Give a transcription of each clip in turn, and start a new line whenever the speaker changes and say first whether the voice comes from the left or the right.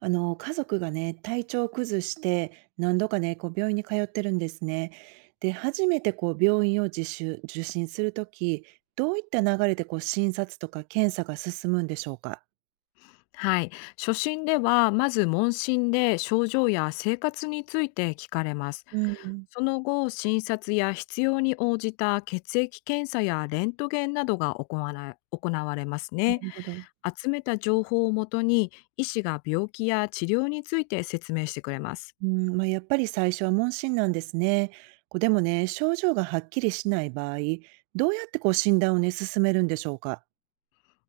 right: 家族がね、体調を崩して、何度かね、病院に通ってるんですね。で、初めて病院を自主受診するとき、どういった流れで診察とか検査が進むんでしょうか？
left: はい。初診では、まず問診で症状や生活について聞かれます。
right: うん。
left: その後、診察や必要に応じた血液検査やレントゲンなどが行われ行われます
right: な
left: ね。
right: るほど。
left: 集めた情報をもとに、医師が病気や治療について説明してくれます。
right: うん、まあ、やっぱり最初は問診なんですね。でもね、症状がはっきりしない場合、どうやって診断をね、進めるんでしょうか？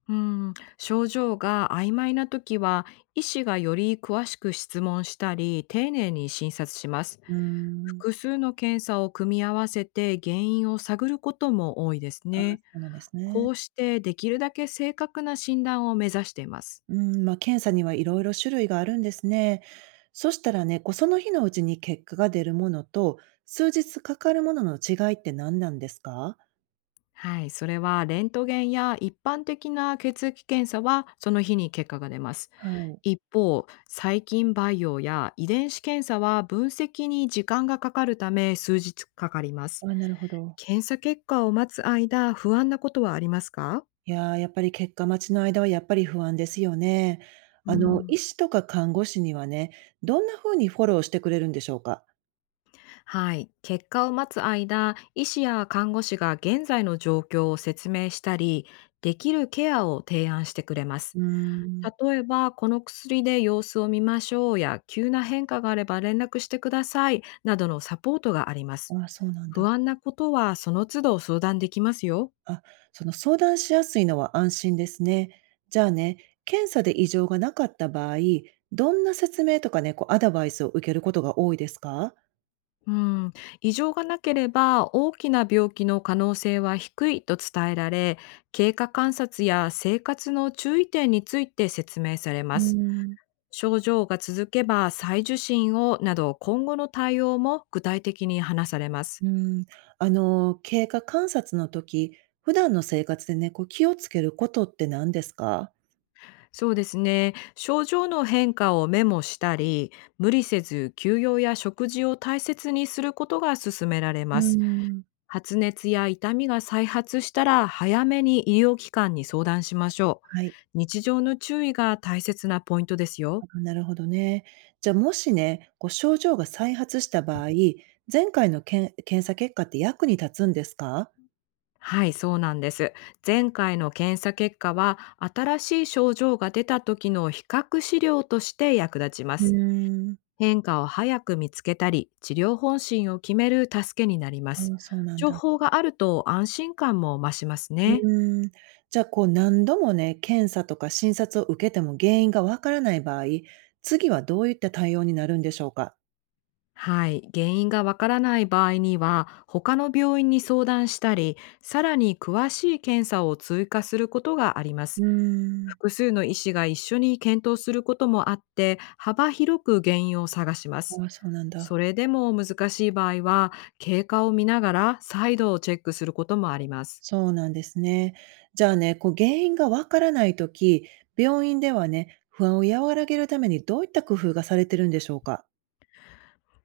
left: うん、症状が曖昧な時は、医師がより詳しく質問したり丁寧に診察します。
right: うーん。
left: 複数の検査を組み合わせて原因を探ることも多いです
right: あ、そ
left: ね。
right: うなんです
left: こ
right: ね。
left: うしてできるだけ正確な診断を目指しています。
right: うん、まあ、検査にはいろいろ種類があるんですね。そしたらね、その日のうちに結果が出るものと、数日かかるものの違いって何なんですか？
left: はい、それはレントゲンや一般的な血液検査はその日に結果が出ます。
right: はい。
left: 一方、細菌培養や遺伝子検査は分析に時間がかかるため、数日かかります。
right: あ、なるほど。
left: 検査結果を待つ間、不安なことはありますか？
right: いやー、やっぱり結果待ちの間はやっぱり不安ですよね。
left: うん、
right: 医師とか看護師にはね、どんな風にフォローしてくれるんでしょうか？
left: はい。結果を待つ間、医師や看護師が現在の状況を説明したり、できるケアを提案してくれます。
right: うーん。
left: 例えば、この薬で様子を見ましょうや、急な変化があれば連絡してくださいなどのサポートがあります。
right: あ、そうなん
left: 不
right: だ。
left: 安なことはその都度相談できますよ。
right: あ、その相談しやすいのは安心ですね。じゃあね、検査で異常がなかった場合、どんな説明とかね、アドバイスを受けることが多いですか？
left: うん、異常がなければ大きな病気の可能性は低いと伝えられ、経過観察や生活の注意点について説明され
right: う
left: ま
right: ー
left: す。
right: ん。
left: 症状が続けば再受診をなど、今後の対応も具体的に話されます。
right: うーん。経過観察の時、普段の生活でね、気をつけることって何ですか？
left: そうですね。症状の変化をメモしたり、無理せず休養や食事を大切にすることが勧められ
right: うー
left: ます。
right: ん。
left: 発熱や痛みが再発したら早めに医療機関に相談しましょう。
right: はい。
left: 日常の注意が大切なポイントですよ。
right: あ、なるほどね。じゃあもしね、症状が再発した場合、前回の検査結果って役に立つんですか？
left: はい、そうなんです。前回の検査結果は新しい症状が出た時の比較資料として役立ちま
right: う
left: す。
right: ーん。
left: 変化を早く見つけたり、治療方針を決める助けになりま
right: あ、
left: す。
right: そうなん
left: 情
right: だ。
left: 報があると安心感も増します
right: う
left: ね。
right: ーん。じゃあ、何度もね、検査とか診察を受けても原因がわからない場合、次はどういった対応になるんでしょうか？
left: はい、原因がわからない場合には、他の病院に相談したり、さらに詳しい検査を追加することがありま
right: う
left: す。
right: ーん。
left: 複数の医師が一緒に検討することもあって、幅広く原因を探します。
right: ああ、そうなんだ。
left: それでも難しい場合は、経過を見ながら再度チェックすることもあります。
right: そうなんですね。じゃあね、原因がわからない時、病院ではね、不安を和らげるためにどういった工夫がされてるんでしょうか？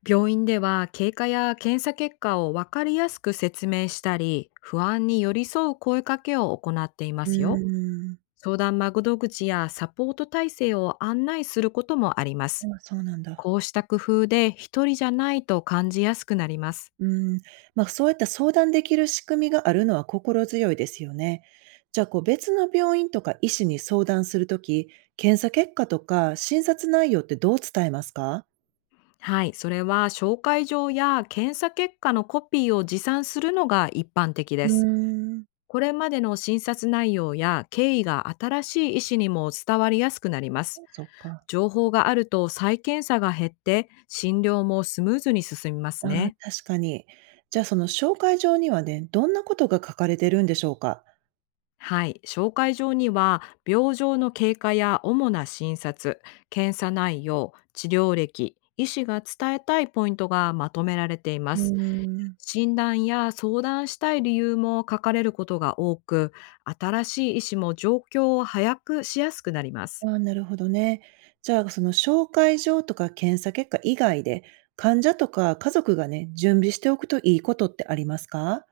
left: 病院では経過や検査結果をわかりやすく説明したり、不安に寄り添う声かけを行っていま
right: う
left: すよ。
right: ーん。
left: 相談窓口やサポート体制を案内することもありま
right: あ
left: す。
right: あ、そうなんだ。
left: こうした工夫で一人じゃないと感じやすくなります。
right: うん、まあ、そういった相談できる仕組みがあるのは心強いですよね。じゃあ、別の病院とか医師に相談するとき、検査結果とか診察内容ってどう伝えますか？
left: はい、それは紹介状や検査結果のコピーを持参するのが一般的
right: う
left: です。
right: ーん、
left: これまでの診察内容や経緯が新しい医師にも伝わりやすくなります。
right: そっか。
left: 情報があると再検査が減って診療もスムーズに進みます
right: ああ、
left: ね。
right: 確かに。じゃあ、その紹介状にはね、どんなことが書かれてるんでしょうか？
left: はい、紹介状には病状の経過や主な診察、検査内容、治療歴、医師が伝えたいポイントがまとめられていま
right: うー
left: す。
right: ん。
left: 診断や相談したい理由も書かれることが多く、新しい医師も状況を早くしやすくなります。
right: ああ、なるほどね。じゃあ、その紹介状とか検査結果以外で、患者とか家族がね、準備しておくといいことってありますか？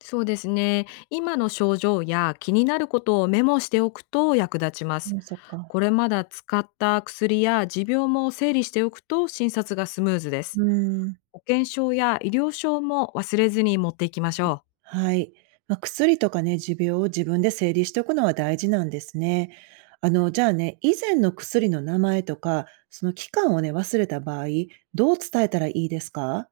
left: そうですね、今の症状や気になることをメモしておくと役立ちます。
right: うん、そっか。
left: これまだ使った薬や持病も整理しておくと診察がスムーズです。
right: うん。
left: 保険証や医療証も忘れずに持っていきましょ
right: はい。まあ、薬とかね、持病を自分で整理しておくのは大事なんですね。じゃあね、以前の薬の名前とか、その期間をね、忘れた場合、どう伝えたらいいですか？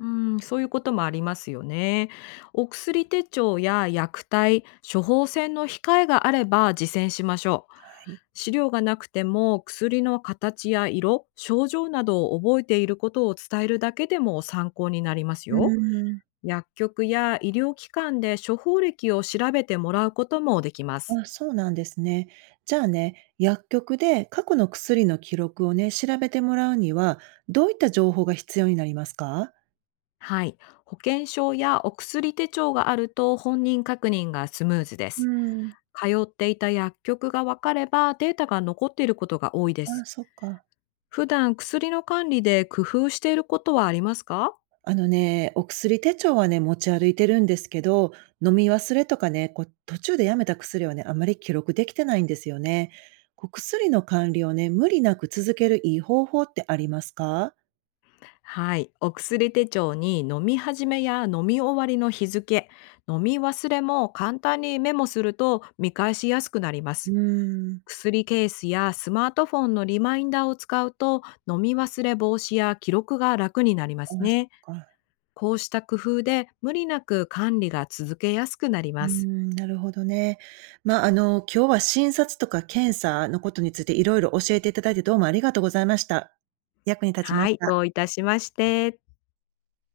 left: う。うん、そういうこともありますよね。お薬手帳や薬体、処方箋の控えがあれば実践しましょう。
right: はい。
left: 資料がなくても、薬の形や色、症状などを覚えていることを伝えるだけでも参考になります
right: う
left: よ。
right: ん。
left: 薬局や医療機関で処方歴を調べてもらうこともできます。
right: あ、そうなんですね。じゃあね、薬局で過去の薬の記録をね、調べてもらうには、どういった情報が必要になりますか？
left: はい。保険証やお薬手帳があると本人確認がスムーズで
right: う
left: す。
right: ん。
left: 通っていた薬局が分かればデータが残っていることが多いで
right: あ、
left: す。
right: そっか。
left: 普段薬の管理で工夫していることはありますか？
right: あのね、お薬手帳はね、持ち歩いてるんですけど、飲み忘れとかね、途中でやめた薬はね、あまり記録できてないんですよね。薬の管理をね、無理なく続けるいい方法ってありますか？
left: はい。お薬手帳に飲み始めや飲み終わりの日付、飲み忘れも簡単にメモすると見返しやすくなりま
right: う
left: す。
right: ーん。
left: 薬ケースやスマートフォンのリマインダーを使うと、飲み忘れ防止や記録が楽になりま
right: あ、
left: す
right: そっ
left: ね。
right: か。
left: こうした工夫で無理なく管理が続けやすくなり
right: うー
left: ます。
right: ん、なるほどね。ま、今日は診察とか検査のことについていろいろ教えていただいて、どうもありがとうございました。役に立ちま
left: は
right: し
left: い、
right: た。
left: どういたしまして。